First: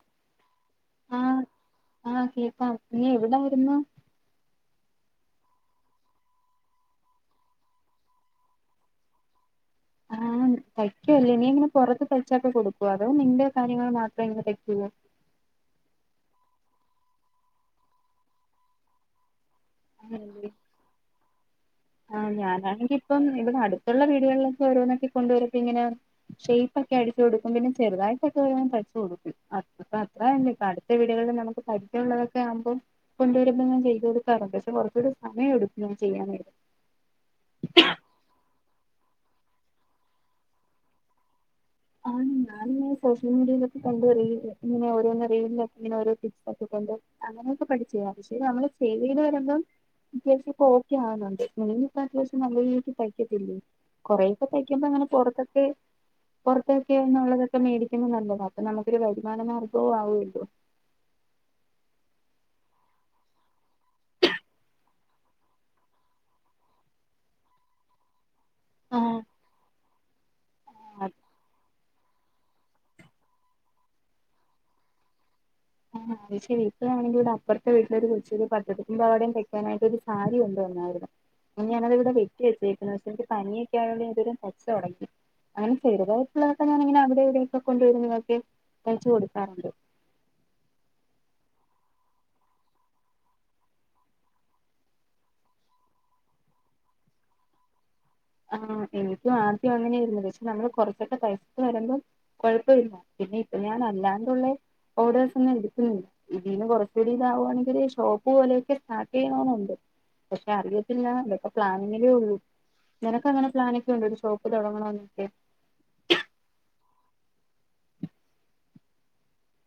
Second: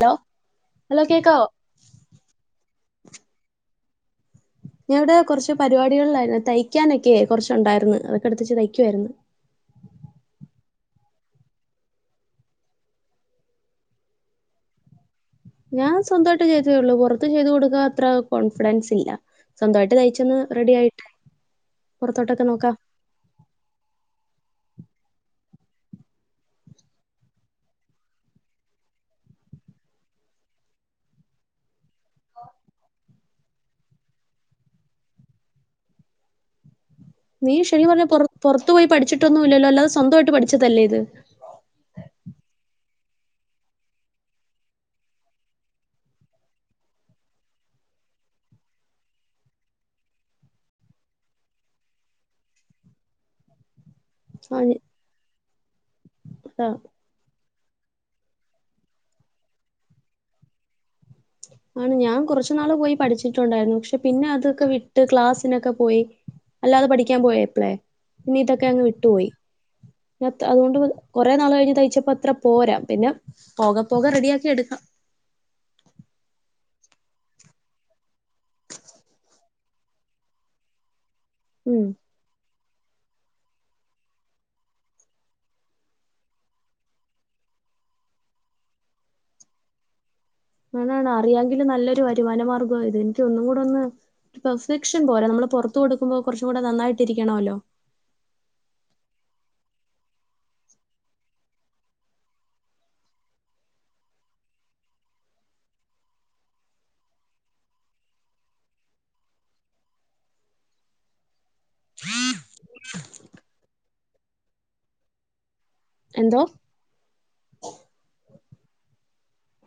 Hello hello ആഹ് കേക്കാവോ ആഹ് കേക്കാം നീ എവിടായ്രുന്നു ഞാൻ ദാ കൊറച്ച് പരിപാടികളിലാരുന്ന് തയ്ക്കാനെക്കെ കൊറച്ചൊണ്ടാരുന്ന് അതൊക്കെ എടുത്ത്വെച്ച് തയ്ക്കായിരുന്നു ആഹ് തയ്ക്കുവാല്ലേ നീ ഇങ്ങനെ പൊറത്ത് തയ്ച്ചക്കെ കൊടുക്ക്വോ അതോ നിന്റെ കാര്യങ്ങൾ മാത്രേ ഇങ്ങനെ തയ്ക്കുവോള്ളോ ഞാൻ സ്വന്തവായിട്ട് ചെയ്തതേള്ളൂ പൊറത്ത് ചെയ്തു കൊടുക്കാൻ അത്ര കോൺഫിഡൻസില്ല സ്വന്തയിട്ട് തയിച്ചൊന്ന് അങ്ങനെല്ലേ റെഡി ആയിട്ട് ആഹ് പുറത്തോട്ടൊക്കെ നോക്കാം ഞാനാണെങ്കിപ്പം ഇവിടെ അടുത്തൊള്ള വീടുകളിലൊക്കെ ഓരോന്നൊക്കെ കൊണ്ടുവരുമ്പിങ്ങനെ ഷേപ്പക്കെ അടിച്ച് കൊടുക്കും പിന്നെ ചെറുതായിട്ടെക്കൊരോന്ന് തച്ച് കൊടുക്കും അപ് പ്പത്രല്ലെ അടുത്ത വീടുകളിൽ വ്ടെ നമുക്ക് പര്ചള്ളതക്കെ ആമ്പേം കൊണ്ടുവരുമ്പോ ഞാൻ ചെയ്ത് കൊടുക്കാറുണ്ട് പക്ഷ കൊറച്ചൂടെ സമയെട്ക്കും ഞാൻ ചെയ്യാൻ അങ്ങനെട്ക്കും നീ ശെര്ക്ക് പറഞ്ഞ പൊറത് പൊറത്തുപോയ് പഠിച്ചിട്ടൊന്നുല്ലല്ലോ അല്ലാതെ സ്വന്തായിട്ട് പഠിച്ചതല്ലേ ഇത് ആഹ് ഞാനിങ്ങനെ സോഷ്യൽ മീഡിയയിലൊക്കെ കണ്ട് വരികയും ഇ ഇങ്ങനെ ഓരോന്ന് റീൽലൊക്കെ ഇങ്ങനെ ഓരോ ടിപ്പൊക്കെ ക ന്തോ അങ്ങനെയൊക്കെ പഠിച്ചയാ പക്ഷേ നമ്മള് സേവെയ്ത് വരുമ്പം അത്യാവശ്യംപ്പ ഓക്കെ ആന്നൊണ്ട് നിലവിലിപ്പ അത്യാവശ്യം നല്ല രീതിക്ക് തയ്ക്കത്തില്ലേ കൊറേക്കെ ആ, ഞ- തയ്ക്കുമ്പങ്ങനെ പൊറത്തൊക്കെ അതാ. പൊറത്തൊക്കെയന്നുള്ളത ക്ക മേടിക്കുമ്പ നല്ലതാ അപ്പൊ നമക്കൊര് വരുമാന മാർഗോം ആവല്ലോ ആണ് ഞാൻ കൊറച്ച്നാള്‌ പോയി പഠിച്ചിട്ടൊണ്ടാര്ന്നു പക്ഷെ പിന്നെ അതൊക്കെ വിട്ട് ക്ലാസ്സിനൊക്കെ പോയി അല്ലാതെ പഠിക്കാൻ പോയ എപ്പളെ പിന്നെ ഇതൊക്കെ അങ്ങ് വിട്ടുപോയി. അതുകൊണ്ട് അത് കൊറേ നാളായി ഞാൻ തയ്ച്ച് ഇപ്പൊ അത്ര പോരാ. പിന്നെ പോക പോക റെഡിയാക്കി എടുക്കാം ആഹ് അത് ശരി. ഇപ്പഴാണെങ്കിൽ താ അപ്പറത്തെ വീട്ടിലെ ഒരു [unintelligible] തെക്കാനായിട്ട് ഒരു സാരി കൊണ്ട് വന്നായിരുന്നു അന്ന് ഉം ഞാനത് ഇവിടെ വെട്ടി വെച്ചേക്ക്ണ്. പക്ഷെ എനിക്ക് പനിയൊക്കെ ആയതുകൊണ്ട് ഞാന് ഇതുവരെ തയ്ച്ച് [unintelligible] അങ്ങനെ ചെറുതായിട്ടുള്ളതൊക്കെ ഞാനിങ്ങനെ അവിടെവിടെയൊക്കെ കൊണ്ടുവരുന്നതൊക്കെ തയ്ച്ച് കൊടുക്കാറുണ്ട് അതാണ് അറിയെങ്കിൽ നല്ലൊരു വരുമാന മാർഗ്ഗാ ഇത്. എനിക്ക് ഒന്നും കൂടെ ഒന്ന് പെർഫെക്ഷൻ പോരാ നമ്മള് പുറത്ത് കൊടുക്കുമ്പോ കുറച്ചും കൂടെ നന്നായിട്ട് ഇരിക്കണോല്ലോ ആ എനിക്കും ആദ്യം അങ്ങനൊയിരുന്നു. പക്ഷെ നമ്മള് കൊറച്ചൊക്കെ തയ്ച്ച് വരുമ്പോം കുഴപ്പമില്ല പിന്നെ ഇപ്പ ഞാൻ അല്ലാണ്ടുള്ള ഓർഡേഴസ് ഒുന്നും ഞാൻ എടുക്കുന്നില്ല. ഇതിന്ന് കുറച്ചുകൂടി ഇതാവുകവാണെങ്കിൽ ഷോപ്പ് പോലെയൊക്കെ സ്റ്റാർട്ട് ചെയ്യണംന്നുണ്ട് പക്ഷെ അറിയത്തില്ല ഇതൊക്കെ പ്ലാനിങ്ങിലേ ഉള്ളൂ നിനക്ക് അങ്ങനെ പ്ലാന് ഒക്കെയുണ്ടോ ഒരു ഷോപ്പ് തുടങ്ങണം എന്നൊക്കെ എന്തോ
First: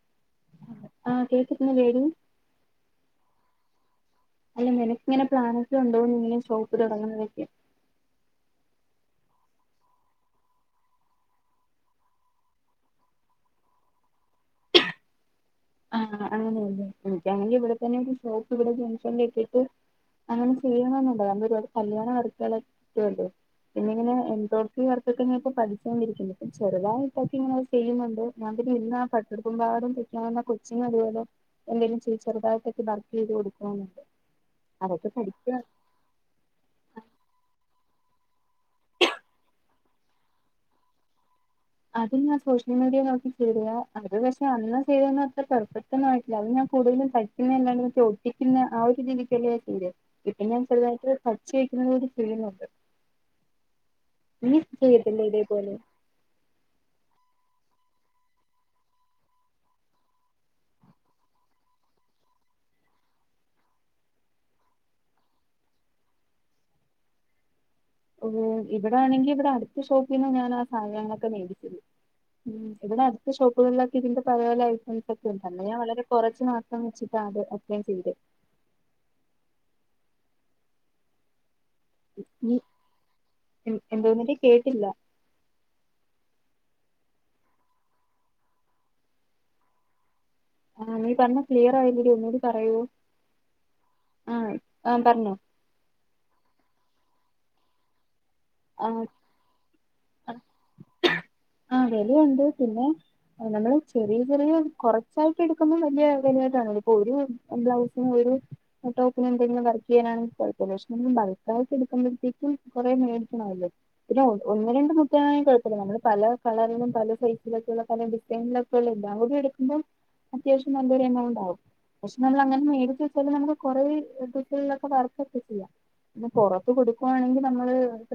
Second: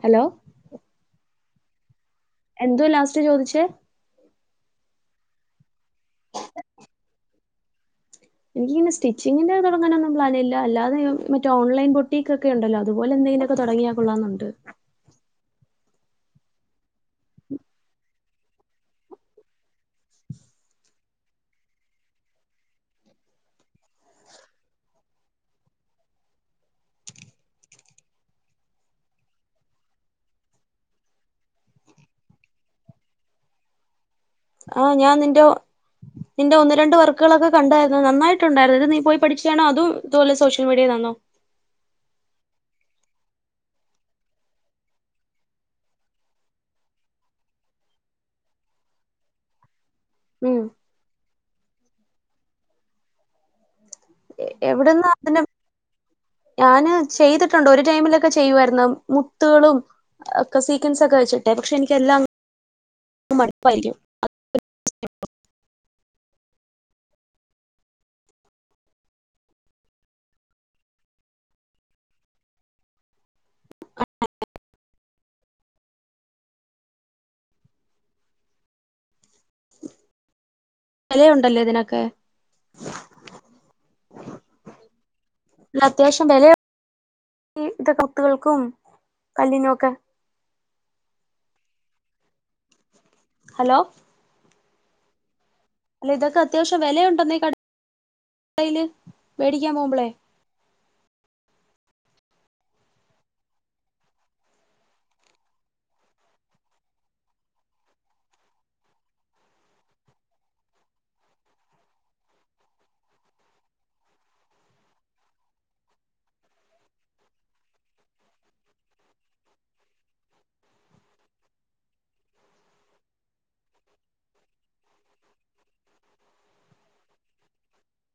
ഹലോ ആഹ് കേക്കുന്നില്ലേ ടീ എന്തോ ലാസ്റ്റ് ചോദിച്ചേ അല്ല നിനക്കിങ്ങനെ പ്ലാനൊക്കെ ഉണ്ടോ ഇങ്ങനെ ഷോപ്പ് തുടങ്ങുന്നയൊക്കെ എനിക്കിങ്ങനെ സ്റ്റിച്ചിങ്ങിന്റെ ഇത് തുടങ്ങാനൊന്നും പ്ലാനില്ല. അല്ലാതെ മറ്റേ ഓൺലൈൻ ബൊട്ടീക് ഒക്കെ ഉണ്ടല്ലോ അതുപോലൊന്ന് [unintelligible] തുടങ്ങിയ കൊള്ളാന്നുണ്ട് [inaudible] ആ അങ്ങനെയല്ലെ. ഉം വേണെങ്കി ഇവിടെ തന്നെ ഒരു ഷോപ്പ് ഇവിടെ ജംഗ്ഷനിൽ ഇട്ടിട്ട് അങ്ങനെ ചെയ്യണെന്നുണ്ട്. നമ്മള് ഒരു പാട് കല്യാണ വർക്കുകളൊക്കെ കിട്ടോല്ലോ പിന്നെ ഇങ്ങനെ [unintelligible] വർക്കൊക്കെ ഇങ്ങനൊക്കെ പഠിച്ചുകൊണ്ടിരിക്കുന്നുണ്ട്. ഇപ്പൊ ചെറുതായിട്ടൊക്ക ഇങ്ങനെ ചെയ്യുന്നുണ്ട് ഞാൻ [unintelligible] സ്റ്റിച്ചിങ് അതുപോലെ എന്തെങ്കിലും ചെ ചെറുതായിട്ടൊക്കെ വർക്ക് ചെയ്ത് കൊടുക്കാനൊക്കെ ആഹ് ഞാൻ നിന്റെ നിന്റെ ഒന്ന് രണ്ട് വർക്കുകളൊക്കെ കണ്ടാരുന്നു നന്നായിട്ടുണ്ടായിരുന്നു. അത് നീ പോയി പഠിചതാണോ അതോ ഇതുപോലെ സോഷ്യൽ മീഡിയയിൽ നിന്നാണോ അത് ഞാൻ സോഷ്യൽ മീഡിയയി ൽ നോക്കി ചെയ്തതാ. അത് പക്ഷെ അന്ന് ചെയ്തതൊന്നും അത്ര പെർഫെക്ട് ഒന്നും ആയിട്ടില്ല. അത് ഞാൻ കൂടുതലും തയ്ക്കുന്നയല്ലാണ്ട് ഒട്ടിക്കുന്ന ആ ഒരു രീതിക്കല്ലേ ചെയ്ത് ഇപ്പൊ ഞാൻ ഉം ചെറുതായിട്ട് പഠിച്ച് [unintelligible] ഒരു ഫീലുണ്ട് ഇനി എവിടെന്നാ ചെയ്യത്തില്ലേ അതിന്റെ ഇതേപോലെ ഞാന് ചെയ്തിട്ടുണ്ട്. ഒരു ടൈമിലൊക്കെ ചെയ്യുവായിരുന്നു. മുത്തുകളും ഒക്കെ സീക്വൻസ് ഒക്കെ വെച്ചിട്ടെ. പക്ഷെ എനിക്ക് എല്ലാം മടുപ്പായിരിക്കും [inaudible] [unintelligible] ഇവിടൊണെങ്കി ഇവിടെ അടുത്ത ഷോപ്പിൽ നിന്ന് ഞാൻ ആ സാധനങ്ങളൊക്കെ മേടിച്ചത് ഉം ഇവിടെ അടുത്ത ഷോപ്പുകളിലൊക്കെ ഇതിന്റെ പല പല ഐറ്റംസ് ഒക്കെ ഉണ്ട്. അന്ന് ഞാൻ വളരെ കുറച്ച് മാത്രം വെച്ചിട്ടാ അത് ഒക്കെ ഞാൻ ചെയ്ത് വിലയുണ്ടല്ലേ ഇതിനൊക്കെ ഉം എന്തോന്നെടീ കേട്ടില്ല ഈ മുത്തുകൾക്കും കല്ലിനൊക്കെ ആഹ് നീ പറഞ്ഞത് ക്ലിയർ ആയില്ലെടീ ഒന്നൂടി പറയോ ഹലോ ആഹ് പറഞ്ഞോ അല്ല ഇതൊക്കെ അത്യാവശ്യം വിലയുണന്ന കടയില് മേടിക്കാൻ പോുമ്പളെ [inaudible] ആഹ് വിലയുണ്ട് പിന്നെ നമ്മള് ചെറിയ ചെറിയ കുറച്ചായിട്ട് എടുക്കുമ്പോ വലിയ വെലയായിട്ട് [unintelligible] ഒരു ബ്ലൗസിനും ഒരു ടോപ്പിനും എന്തെങ്കിലും വർക്ക് ചെയ്യാനാണെങ്കി കുഴപ്പം ല്ല. പക്ഷെ [unintelligible] എടുക്കുമ്പത്തേക്കും കുറെ മേടിക്കണം അല്ലോ. പിന്നെ ഒന്ന് രണ്ട് [unintelligible] കുഴപ്പല്ല. നമ്മള് പല കളർലും പല സൈസിലൊക്കെള്ള പല ഡിസൈൻലൊക്കെള്ള ഏല്ലാകൂടി എടുക്കുമ്പോ അത്യാവശ്യം നല്ലെരൊമൌണ്ട് ആകും പഷ്നംളങ്ങനെമേടിച്ച് വെച്ചാലും നമക്ക്കൊറേ [unintelligible] - പിന്നെപൊറത്ത് കൊടുക്കുവാണെങ്കി നമ്മള്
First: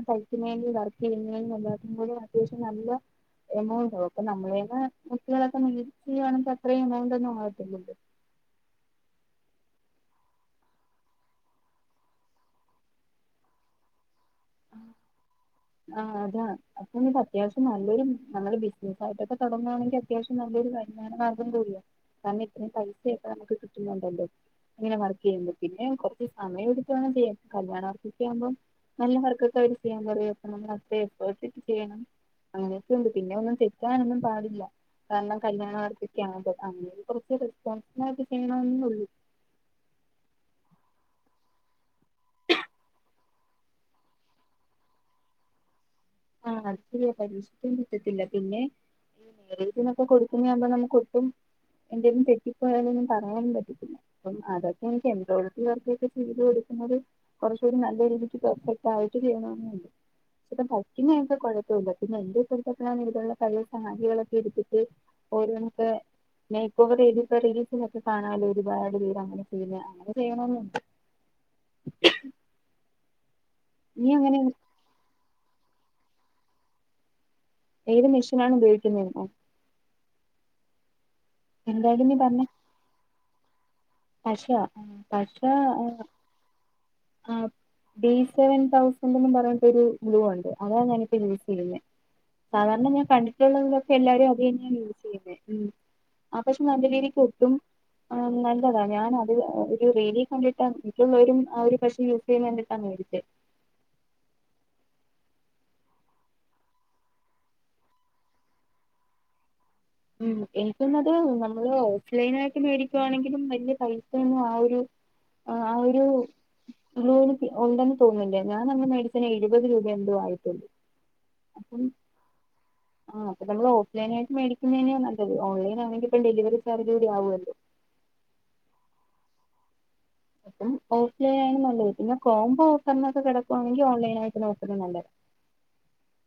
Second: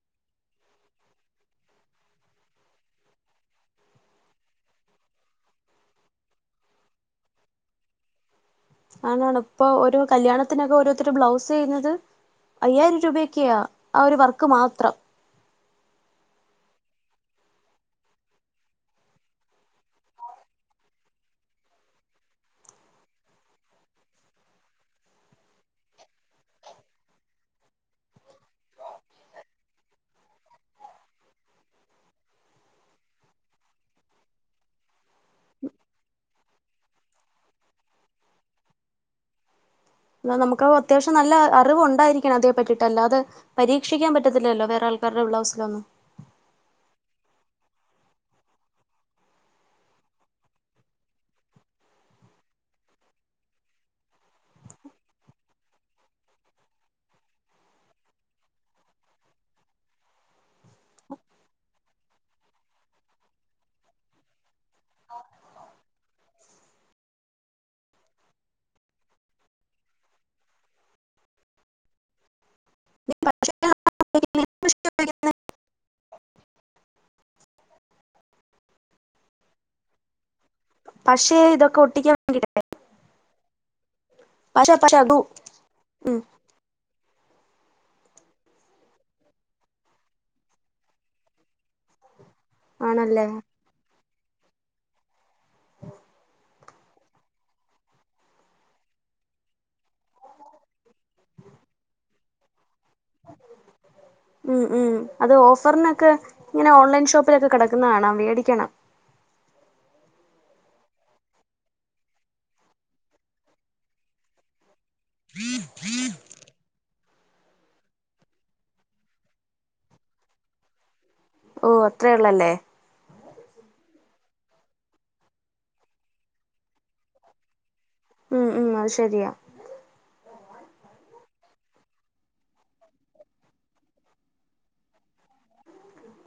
തയ്ക്കുന്നേന്റം വർക്കെയ്യുന്നേനു എല്ലാത്തിനുങ്കൂടി അത്യാവശ്യംനല്ല എമൗണ്ടാവും അപ്പ നമ്മളെയ്ന്നെ [unintelligible] ചെയ്യുവാണെങ്കി അത്രേം എമൗണ്ടൊന്നു ആവത്തില്ലല്ലോ ആണാണ് ഇപ്പൊ ഒരു കല്യാണത്തിനൊക്കെ ഓരോത്തര് ബ്ലൗസെയ്യുന്നത് അയ്യായിരം രൂപയ്ക്ക്യാ ആ ഒരു വർക്ക് മാത്രം ആഹ് അതാ അപ്പനി അത്യാവശ്യം നല്ലൊരു നമ്മള് ബിസിനസ്സായിട്ടൊക്കെ തൊടങ്ങുവാണെങ്കി അത്യാവശ്യം നല്ലൊ രു വരുമാനമാർഗ്ഗംകൂടിയ കാര്ണം ഇത്രേം പൈസയൊക്കെ നമുക്ക് കിട്ടുന്നൊണ്ടല്ലോ ഇങ്ങനെവർക്കേയ്യുന്നത് പിന്നെ കൊർച്ച് സമയം എടുത്തുവേണം ചെയ്യാൻ കല്യാണ വർക്കൊക്കെ ആവുമ്പോ നല്ല വർ ക്കക്കെ എവര് ചെയ്യാൻ പറയും അപ്പനമ്മൾ അത്രേം എഫേർടിട്ട് ചെയ്യണം അങ്ങനൊക്കെയുണ്ട് പിന്നെ ഒന്നും തെറ്റാനൊന്നും പാടില്ല കാര്ണം കല്യാണവർകൊക്ക്യാവുമ്പൊ അങ്ങനെ കൊർച്ച് റെസ്പോൺസിബിളായിട്ട് ചെയ്യണോന്നെ ഒള്ളു എന്നാ നമുക്ക് അത്യാവശ്യം നല്ല അറിവ് ഒണ്ടായിരിക്കണം അതിനെ പറ്റീട്ട് അല്ലാതെ പരീക്ഷിക്കാൻ പറ്റാത്തില്ലല്ലോ വേറാൾ ര്ടെ ബ്ലൗസിലൊന്നും [unintelligible] പരീക്ഷിക്കാൻ പറ്റത്തില്ല പിന്നെ [unintelligible] കൊടുക്കുന്നയാമ്പൊ നമുക്ക് ഒട്ടും എന്തേലും തെറ്റിപ്പോയാലൊന്നും പറയാനും പറ്റത്തില്ല അപ്പം അതൊക്കെ എനിക്ക് എമ്പ്രോയ്ടറി വർക്കൊക്കെ ചെയ്ത് കൊട്- കൂടി കുർച്ചൂടി നല്ല രീതിക്ക് പെർഫെക്ട് ആയിട്ട് ചെയ്യണോന്നുണ്ട് [unintelligible] പിന്നെ എക്കെ കുഴപ്പില്ല പിന്നെ എന്റെ [unintelligible] പഴേസാരികളൊക്കെ എടുത്തിട്ട് ഓരോന്നക്കെ മേക്ക്ഓവറെയ്തിപ്പൊ റീൽസിനെക്കെ കാണാലൊ ഒരുപാട് പേര് അങ്ങനെ ചെയ്യുന്ന അങ്ങനെ ചെയ്യണോന്നൊണ്ട് ഇനിയങ്ങനെങ്ങ- ഏത് മെഷിനാണ് ഉപയോയിക്കുന്നേന്നൊ പശേ ഇതൊക്കെ എന്തായാലും ഒട്ടിക്കാൻ നീ പറഞ്ഞെ [unintelligible] പശ പക്ഷെ ആഹ് പക്ഷെ അതു പശ ഉം ആഹ് ഡി സെവൻ തൗസന്റെന്ന് പറഞ്ഞിട്ടരു ഗ്ലൂ ഉണ്ട് അതാഞാനിപ്പൊ യൂസെയ്യുന്നെ സാധാരണ ഞാൻ ആണല്ലേ കണ്ടിട്ടുള്ള എല്ലാരും അത് തെന്നെയ യൂസെയ്ന്നെ ഉം ആ പക്ഷെ നല്ല രീതിക്കൊട്ടും നല്ലതാ ഞാൻ അത് ഒരു റീലി കണ്ടിട്ടാ [unintelligible] ആ ഒരു പശ യൂസെയ്ണെ കണ്ടി ഉം ഉം അത് ഓഫർനൊക്കെ ഇങ്ങനെ ഓൺലൈൻ ഷോപ്പിലൊക്കെ കെടക്കന്നകാണം മേടിക്കണം ഉം എനിക്കൊന്നത് നമ്മള് ഓഫ്ലൈനായിട്ട് മേടിക്കുവാണെങ്കിലും വെല്യെ പൈസയൊന്നും ആവൊര് ആഹ് ആഒരു കുലോലിറ്റി ഒണ്ടെന്ന് തോന്നില്ലേ ഞാനന്ന് മേടിച്ചേന് എഴുപത് രൂപേന്തോ ആയിട്ടുള്ളൂ ഓ അപ്പം അത്രേള്ളല്ലേ ആഹ് അപ്പനമ്മളോ ൺലൈനായിട്ട് മേടിക്കുന്നേന്ന്യ നല്ലത് ഓൺലൈൻ ആണെങ്കിപ്പം ഡെലിവറി ചാർജ് കൂടി ആവൂല്ലോ ഉം ഉം അത് ശെരിയാ അപ്പം ഓഫ്ലൈനായാലും നല്ലത് കിട്ടും ഞാൻ കോംബോ ഓഫർനൊക്കെ കെടക്കുവാണെങ്കി ഓൺലൈൻ ആയിട്ട് നോക്കുന്നെ നല്ല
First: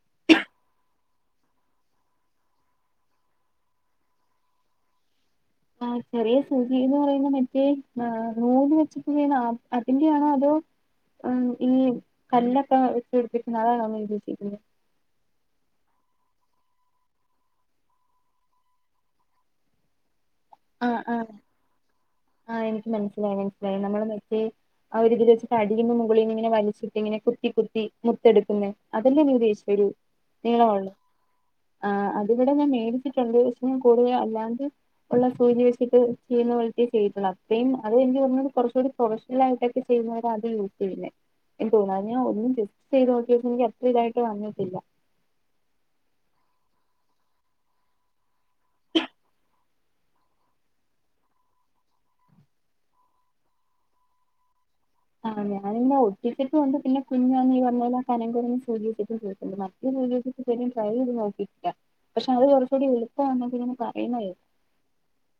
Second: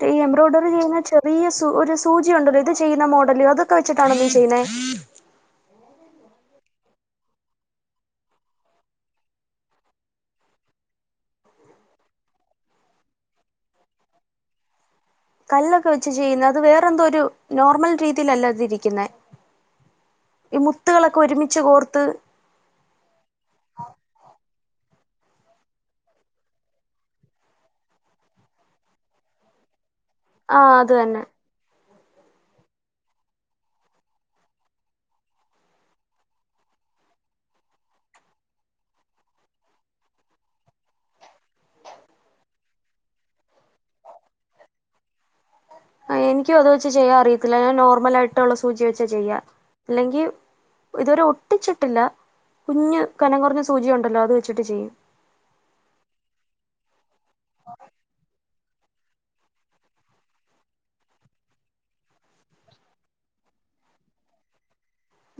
ഈ എംബ്രോയ്ഡറിചെയ്യുന്ന ചെറിയസ് ഒരു സൂചിയൊണ്ടല്ലോ ഇത് ചെയ്യുന്ന മോഡല് അതൊക്കെ വെച്ചിട്ടാണോനി ചെയ്യുന്നേ ആഹ് ചെറിയ സൂചീന്ന് പറയുന്ന മറ്റേ ആഹ് നൂല് വെച്ചിട്ട് ചെയ്യുന്ന അതിന്റെയാണോതോ ഉം ഈ കല്ലൊക്കെ വെച്ചുടിപ്പിക്കുന്ന അതാണൊനി ഉദ്ദേശിക്കുന്നെ കല്ലൊക്കെ വെച്ച് ചെയ്യുന്ന അത് വേറെ എന്തോ ഒരു നോർമൽ രീതീലല്ലതിരിക്കുന്നേ ആഹ് ആഹ് കോർത്ത് ആഹ് എനിക്ക് മനസ്സിലായ് മനസിലായ് നമ്മള് മറ്റേ അവര് ഇതില് വെച്ച് അടിന്നും മുകളീന്നുങ്ങനെ വലിച്ചിട്ട് ഇങ്ങനെ കുത്തി കുത്തി മുത്തെടുക്കുന്നെ അതല്ലേനി ഉദ്ദേശിച്ചെ ഒരൂ ആഹ് അത് തന്നെ ആഹ് അതിവിടെ ഞാൻ മേടിച്ചിട്ടൊണ്ട് ഷെ ഞാകൂടുതലു അല്ലാണ്ട് ഉള്ള സൂചി വെച്ചിട്ട് ചെയ്യുന്ന പോലത്തേ ചെയ്ട്ടുള്ളൂ അപ്പേയും അത് എനിക്ക് കുറച്ചുകൂടി പ്രൊഫഷണൽ ആയിട്ടൊക്കെ ചെയ്യ അത് യൂസ് ചെയ്യേ എനിക്ക് തോന്നുന്നു അത് ഞാൻ ഒന്നും ജസ്റ്റ് ചെയ്ത് നോക്കിയപ്പോ എനിക്ക് അത്ര ഇതായിട്ട് വന്നിട്ടില്ല എനിക്കും അത് വെച്ച് ചെയ്യാ അറിയത്തില്ല ഞാൻ നോർമലാ ആയിട്ടുള്ള സൂചി വെച്ചാ ചെയ്യാ അല്ലെങ്കി ഇതുവരെ ഒട്ടിച്ചിട്ട്ല്ല കുഞ്ഞ് കനം കുറഞ്ഞ സൂചി ഉണ്ടല്ലോ അത് വെച്ചിട്ട് ചെയ്യും. ആഹ് ഞാന് പിന്നെ ഒട്ടിച്ചിട്ടുണ്ട് പിന്നെ കുഞ്ഞന്ന് നീ പറഞ്ഞ പോലെ കനം കുറ സൂജി ഇട്ട്ട്ട്ണ്ട് മറ്റെ സൂജി വെച്ച് ട്രൈ ചെയ്ത് നോക്കി ല്ല പക്ഷെ അത് കോറച്ചൂടി എള്പ്പാ ന്നൊക്കെ പറയ്ണോ കേക്കാ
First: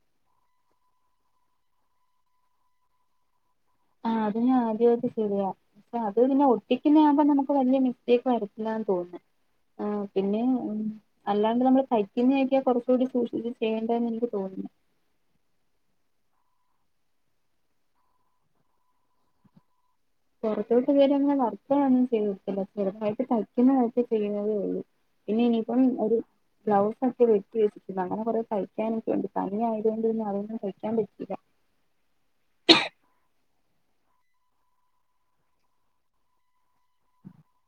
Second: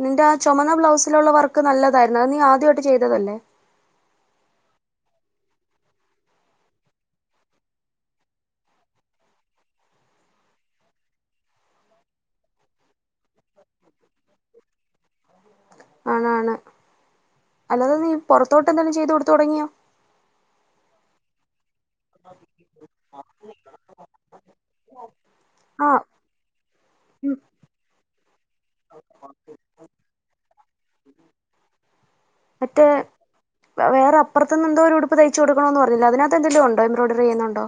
നിന്റെ ആ ചോമന്ന ബ്ലൗസിലുള്ള വർക്ക് നല്ലതായിരുന്നു അത് നീ ആദ്യമായിട്ട് ചെയ്തതല്ലേ? ആഹ് അത് ഞാൻ ആദ്യയിട്ട് ചെയ്തതാ അത് പിന്നെ ഒട്ടിക്കുന്ന ആകുമ്പോ നമുക്ക് വല്യ മിസ്റ്റേക്ക് വരത്തില്ല തോന്നെ ആ പിന്നെ അല്ലാണ്ട് നമ്മള് തയ്ക്കുന്ന കഴ്ക്കാ കുറച്ചുടി സൂക്ഷിച്ച് ചെയ്യേണ്ട ആണാണ് അല്ലാതെ നീ പോറത്തോട്ട് എന്തേലും ചെയ്ത് കൊടുത്ത് തുടങ്ങിയോ പോറത്തോട്ട് [unintelligible] ഇപ്പ ഞാൻ ഒന്നും ചെയ്ത് കൊട്ത്തില്ല ചെറുപ്പായിട്ട് തയ്ക്കുന്നതായിട്ട് ചെയ്യുന്നതെ ഒള്ളൂ പിന്നെ ഇനിയിപ്പം ആ ഒരു ബ്ലൗസ് ഒക്കെ ഉം. വെട്ടി വെച്ചിരിക്കുന്നു അങ്ങനെ കോറെ തഴ്ക്കാനൊക്കെ ഉണ്ട് പനി ആയതു കൊണ്ട് അതൊന്നും തഴിക്കാൻ പറ്റില്ല അത്ത് വേറെ അപ്പർത്ത്ന്ന് എന്തോ ഒരു ഉടുപ്പ് തയ്ച്ച് കൊടുക്കണോന്ന് പറഞ്ഞില്ലേ അതിനകത്ത് എന്തെലും ഉണ്ടോ എംബ്രോഡറി ചെയ്യുന്നുണ്ടോ?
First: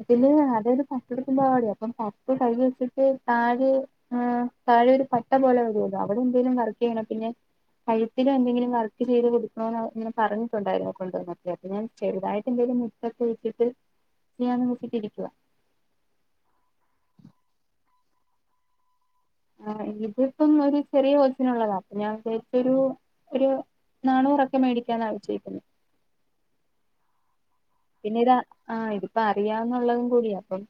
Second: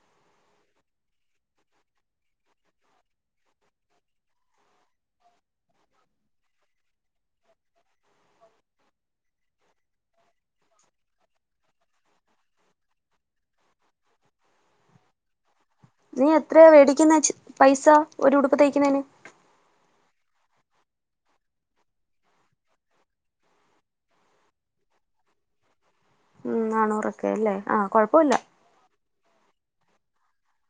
അതില് അതായത് പാട്ടുടുപ്പിന്റെ പാവാട അപ്പം കർപ്പ് കൈ വെച്ചിട്ട് താഴെ ഹ് താഴെ ഒരു പട്ട പോലെ വരോലോ അവിടെ എന്തെലും വർക്ക് ചെയ്യണം പിന്നെ കഴുത്തിലും എന്തെങ്കിലും വർക്ക് ചെയ്ത് കൊടുക്കണോന്ന് പറഞ്ഞിട്ടുണ്ടായിരുന്നു കൊണ്ടു വന്നപ്പളെ അത് ഞാൻ ചെറുതായിട്ട് എന്തെ [unintelligible] നീ എത്രയാ മേടിക്കുന്നെ പൈസ ഒരു ഉടുപ്പ് തയ്ക്കുന്നതിന് ആ ഇതിപ്പം ഒരു ചെറിയ [unintelligible] ള്ളതാ അപ്പ ഞാൻ വിചാരിച്ചു ഒരു ഒര് നാണൂറൊക്കെ മേടിക്കാന്നാ വെച്ചേക്കുന്നേ ഉം നാണൂറൊക്കെ അല്ലേ. ആ പിന്നെ ഇത് കുഴപ്പമില്ല ആഹ് ഇതിപ്പോ അറിയാവന്നുള്ളതും കൂടിയാ അപ്പം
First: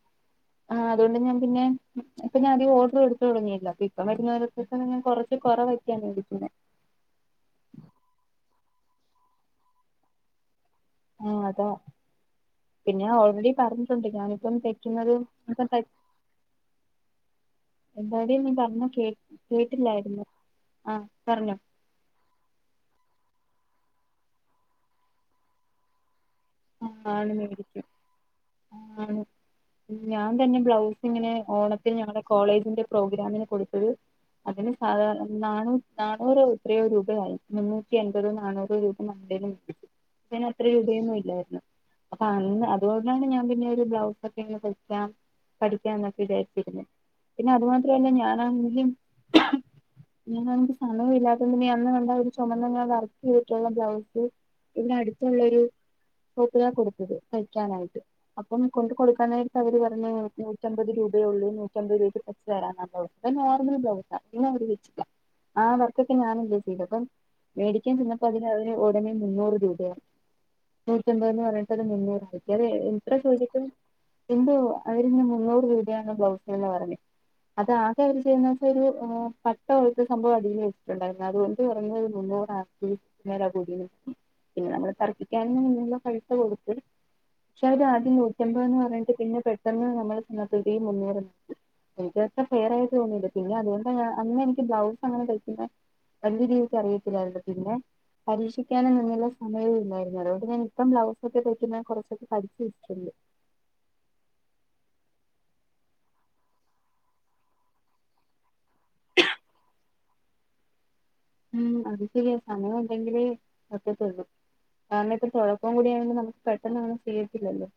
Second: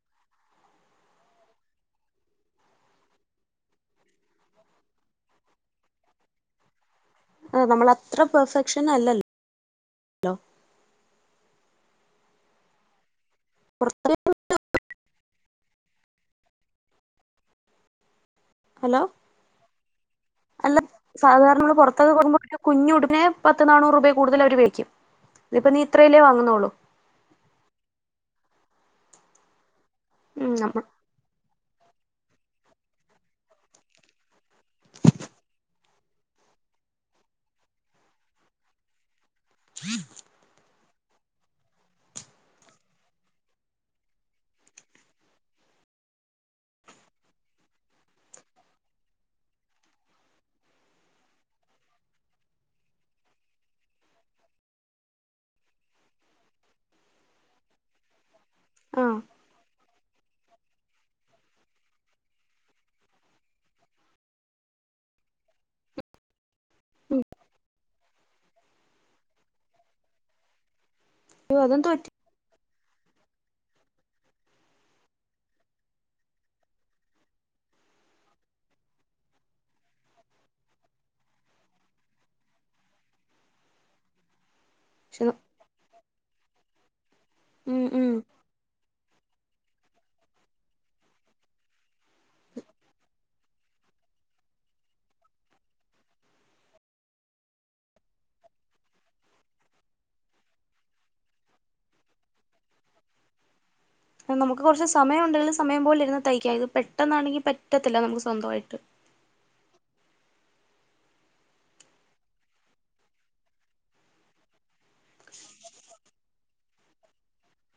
ആഹ് അതുകൊണ്ട് ഞാൻ പിന്നെ ഇപ്പൊ ഞാൻ അധിക ഓർഡർ എടുതുടങ്ങില്ല അപ്പ ഇപ്പ വരുന്ന കുറച്ച് കുറവക്കാ മേടിക്കുനേ അഹ് നമ്മൾ അത്ര പെർഫെക്ഷൻ അല്ല ല്ലോ അഹ് അതാ പിന്നെ ഓൾറെഡി പറഞ്ഞിട്ടുണ്ട് പുറത്ത് ഞാനിപ്പം തെക്കുന്നത് [unintelligible] എടി നീ പറഞ്ഞ ഹലോ കേ കേട്ടില്ലായിരുന്നു അല്ല ആ പറഞ്ഞോ സാധാരണ നമ്മള് പുറത്തൊക്കെ പോകുമ്പോ [inaudible] കുഞ്ഞു ഉടുനെ പത്ത് നാനൂറ് രൂപ കൂടുതൽ അവര് വേക്കും ഇതിപ്പ നീ ഇത്രയിലേ വാങ്ങ അഹ് ആണ് [inaudible] അഹ് ണ് ഞാൻ ഉം തന്നെ നമ്മൾ ബ്ലൗസ് ഇങ്ങനെ ഓണത്തിന് ഞങ്ങളുടെ കോളേജിന്റെ പ്രോഗ്രാമിന് കൊടുത്ത അതിന് സാധാര നാണ് നാണുറോ എത്രയോ രൂപയായി മുന്നൂറ്റി എൺപത നാനൂറ് രൂപ [unintelligible] അത്ര രൂപയൊന്നും ഇല്ലയി [unintelligible] അപ്പൊ അന്ന് അതുകൊണ്ടാണ് ഞാൻ പിന്നെ ഒരു ബ്ലൗസ് ഒക്കെ ഇങ്ങനെ തയ്ക്കാം പഠിക്കൻന്നൊക്കെ വിചാരിച്ചിരുന്നു പിന്നെ അതു മാത്രല്ല ഞാനാങ്കും [unintelligible] സമയം ഇല്ലാത്ത നീ അന്ന് കണ്ട ഒരു ചുമന്ന ഞാൻ വർക്ക് ചെയ്തിട്ടുള്ള ബ്ലൗസ് പിന്ന അടുത്തൊള്ളരു [unintelligible] കൊടുത്തത് തായ്ക്കാനായിട്ട് അപ്പൊ കൊണ്ട് ആ കൊടുക്കാൻ നേരത്ത് അവര് പറ അന്ന് നൂറ്റമ്പത് രൂപയള്ളൂ നൂറ്റമ്പത് രൂപയ്ക്ക് [unintelligible] തരാന്ന ബ്ലൗസ് നോർമൽ ബ്ലൗസ് [unintelligible] ആഹ് വർക്കൊക്കെ ഞാന പ്പം മേടിക്കാൻ ചെന്നപ്പോ അതിന്ന് ഉടനെ മുന്നൂറ് രൂപയാണ് നൂർ ചമ്പ അയ്യോ വരട്ട അതെന്ത് പറ്റി? നിന്നവർ ആക്കേ എത്ര ചോദി് എന്ത അതി മുന്നൂറ് രൂപയാണ് ബ്ലൗസ് എന്ന് പറഞ്ഞത് അതാകെ അവര് ചെയ്യുന്നച്ച ഒരു പട്ടത്ത സംഭവം അടിു വെച്ചിട്ടുണ്ടായിരുന്നു അതുകൊണ്ട് പറഞ്ഞ മുന്ന കന്നെ ന [inaudible] പക്ഷെ, ക നില്ല കഴു കൊടുത്ത് പക്ഷെ അവത് ഉം ഉം ആദ്യം നൂറ്റമ്പ എന്ന് പറഞ്ഞിട്ട് പിന്നെ പെട്ടെന്ന് നമ്മള് സൃതിയും മുന്നേറുന്നു എനിക്ക് ഫെയർ ആ തോന്നിേ പിന്നെ അതുകൊണ്ട് അന്ന എനിക്ക് ബ്ലൗസ് അങ്ങനെ കഴിക്കുന്ന വലിയ രീതിക്ക് അറിയത്തില്ലായിരുന്നു പിന്നെ പരീക്ഷിക്കാനൻ നിന്നുള്ള സമയവും ഇല്ലായിരുന്നു അതോൊണ്ട് ഞാൻ ഇപ്പം ബ്ലൗസ് ഒക്കെ കഴിക്ക കുറച്ചൊക്കെ പഠിച്ചു ഇഷ്ടമുണ്ട് നമുക്ക് കുറച്ച് സമയം ഉണ്ടെങ്കിൽ സമയം പോല ഇരന്ന് തയ്ക്ക ഇത് പെട്ടെന്നാണെങ്കിൽ പറ്റത്തില്ല നമുക്ക് സ്വന്തമായിട്ട് [inaudible] ഉം അത് ശരിയാ സമയമുണ്ടെങ്കില് പറ്റത്തൊള്ളൂ ആമ്മയൊക്ക കുഴപ്പം കൂടിയണിൽ നമുക്ക് പെട്ടെന്ന്ും ചെയ്യത്തില്ലല്ലോ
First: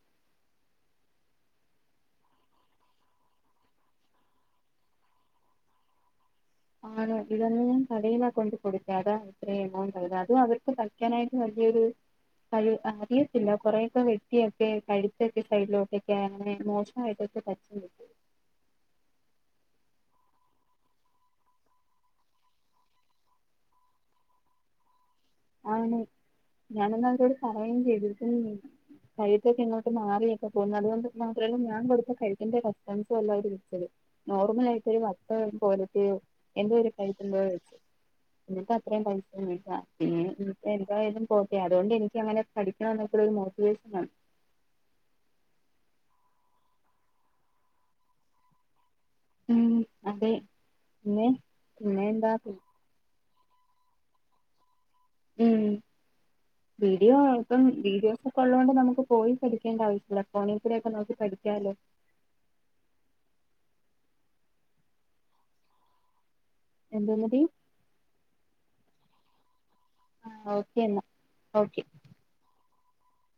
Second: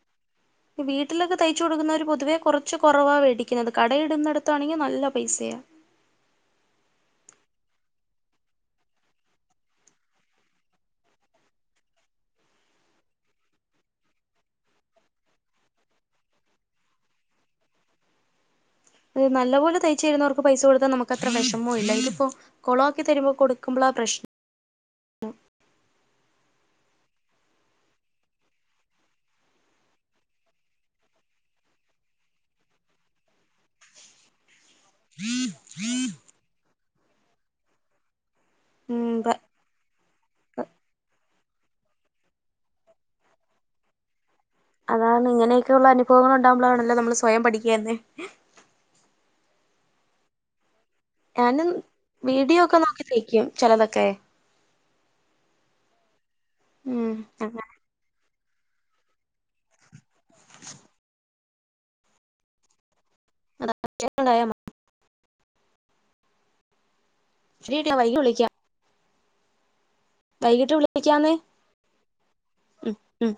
വീട്ടിലൊക്കെ തയ്ച്ചു കൊടുക്കുന്നവര് പൊതുവേ കുറച്ച് കുറവാാണ് മേടിക്കുന്നത് കടയിടുന്നിടത്താണെങ്കിൽ നല്ല പൈസയാ [inaudible] ആണോ ഇതൊന്നന്ന് ഞാൻ കട യുുന്ന കൊണ്ടണ്ട് കൊടുക്ക അതാ ഇത്രയും എമൗണ്ട് ആരുന്നു അതും അവർക്ക് പയ്ക്കാനായിട്ട് വലിയ ഉം കഴ അറിയത്തില്ല കുറെൊക്കെ വെട്ടിയൊക്കെ കഴുത്തൊക്കെ സൈഡിലോട്ടൊക്കെ അങ്ങനെ മോശമായിട്ട പച്ച അത് നല്ല പോലെ തയ്ച്ച തരുന്നവർക്ക് പൈസ കൊടുത്താ നമുക്ക്ത്ര വിഷമോ ഇല്ല ഇതിയിപ്പോ കുളംക്കി തരുമ്പോ കൊടുക്കുമ്പോ പ്രശ്ന ഉം ഞാനൊന്ന അതോട് പറയുകയും ചെയ്തിക്കുന്ന കഴത്തൊക്കെ ഇങ്ങോട്ട് മാറിയൊക്കെ പോകുന്നത് അതുകൊണ്ട് മാത്രല്ല ഞാൻ കൊടുത്ത കഴത്തിന്റെ കസ്റ്റൻസുംല്ലോ അവര് വിളിച്ചത് നോർമൽ ആയിട്ട് ഒരു വത്ത പോലത്തെെയോ എന്ത കൈ വ നിക്ക് അത്രയും ഉം പൈസട്ട എനക്ക്ായാലും കോട്ട അതൊണ്ട് എനിക്ക് അങ്ങനെ പഠിക്കണം എന്നൊക്ക ഒരു മോട്ടിവേഷൻണ് അതാണ് ഇങ്ങനെയൊക്കെയ ഉള്ള അനുഭവങ്ങൾ ഉണ്ടാവുമ്പോാണല്ലോ നമ്മള് സ്വയം പഠിക്കുകന്നെ ഉം അതെ പിന്നെ ഞാന് പിന്നെ എന്താ വീഡിയോ ഒക്കെ നോക്കി തേക്കും ചിലതൊക്കെ ഉം ഉം വീഡിയോപ്പം വീഡി ഒക്കെ ഉള്ളത കൊണ്ട് നമുക്ക് പോയി പഠിക്കേണ്ട ആവശ്യമല്ല ഫോണി കൂടെൊക്കെ നോക്കി പഠിക്കാലോ [inaudible] അതണ്ടായ [inaudible] എന്തുന്നടി ഫ്രീ വൈകി വിളിക്കാം വൈകിട്ട് ഓക്കെ എന്നാ വിളിക്കാന്നേ ഓക്കെ ഉ ഉം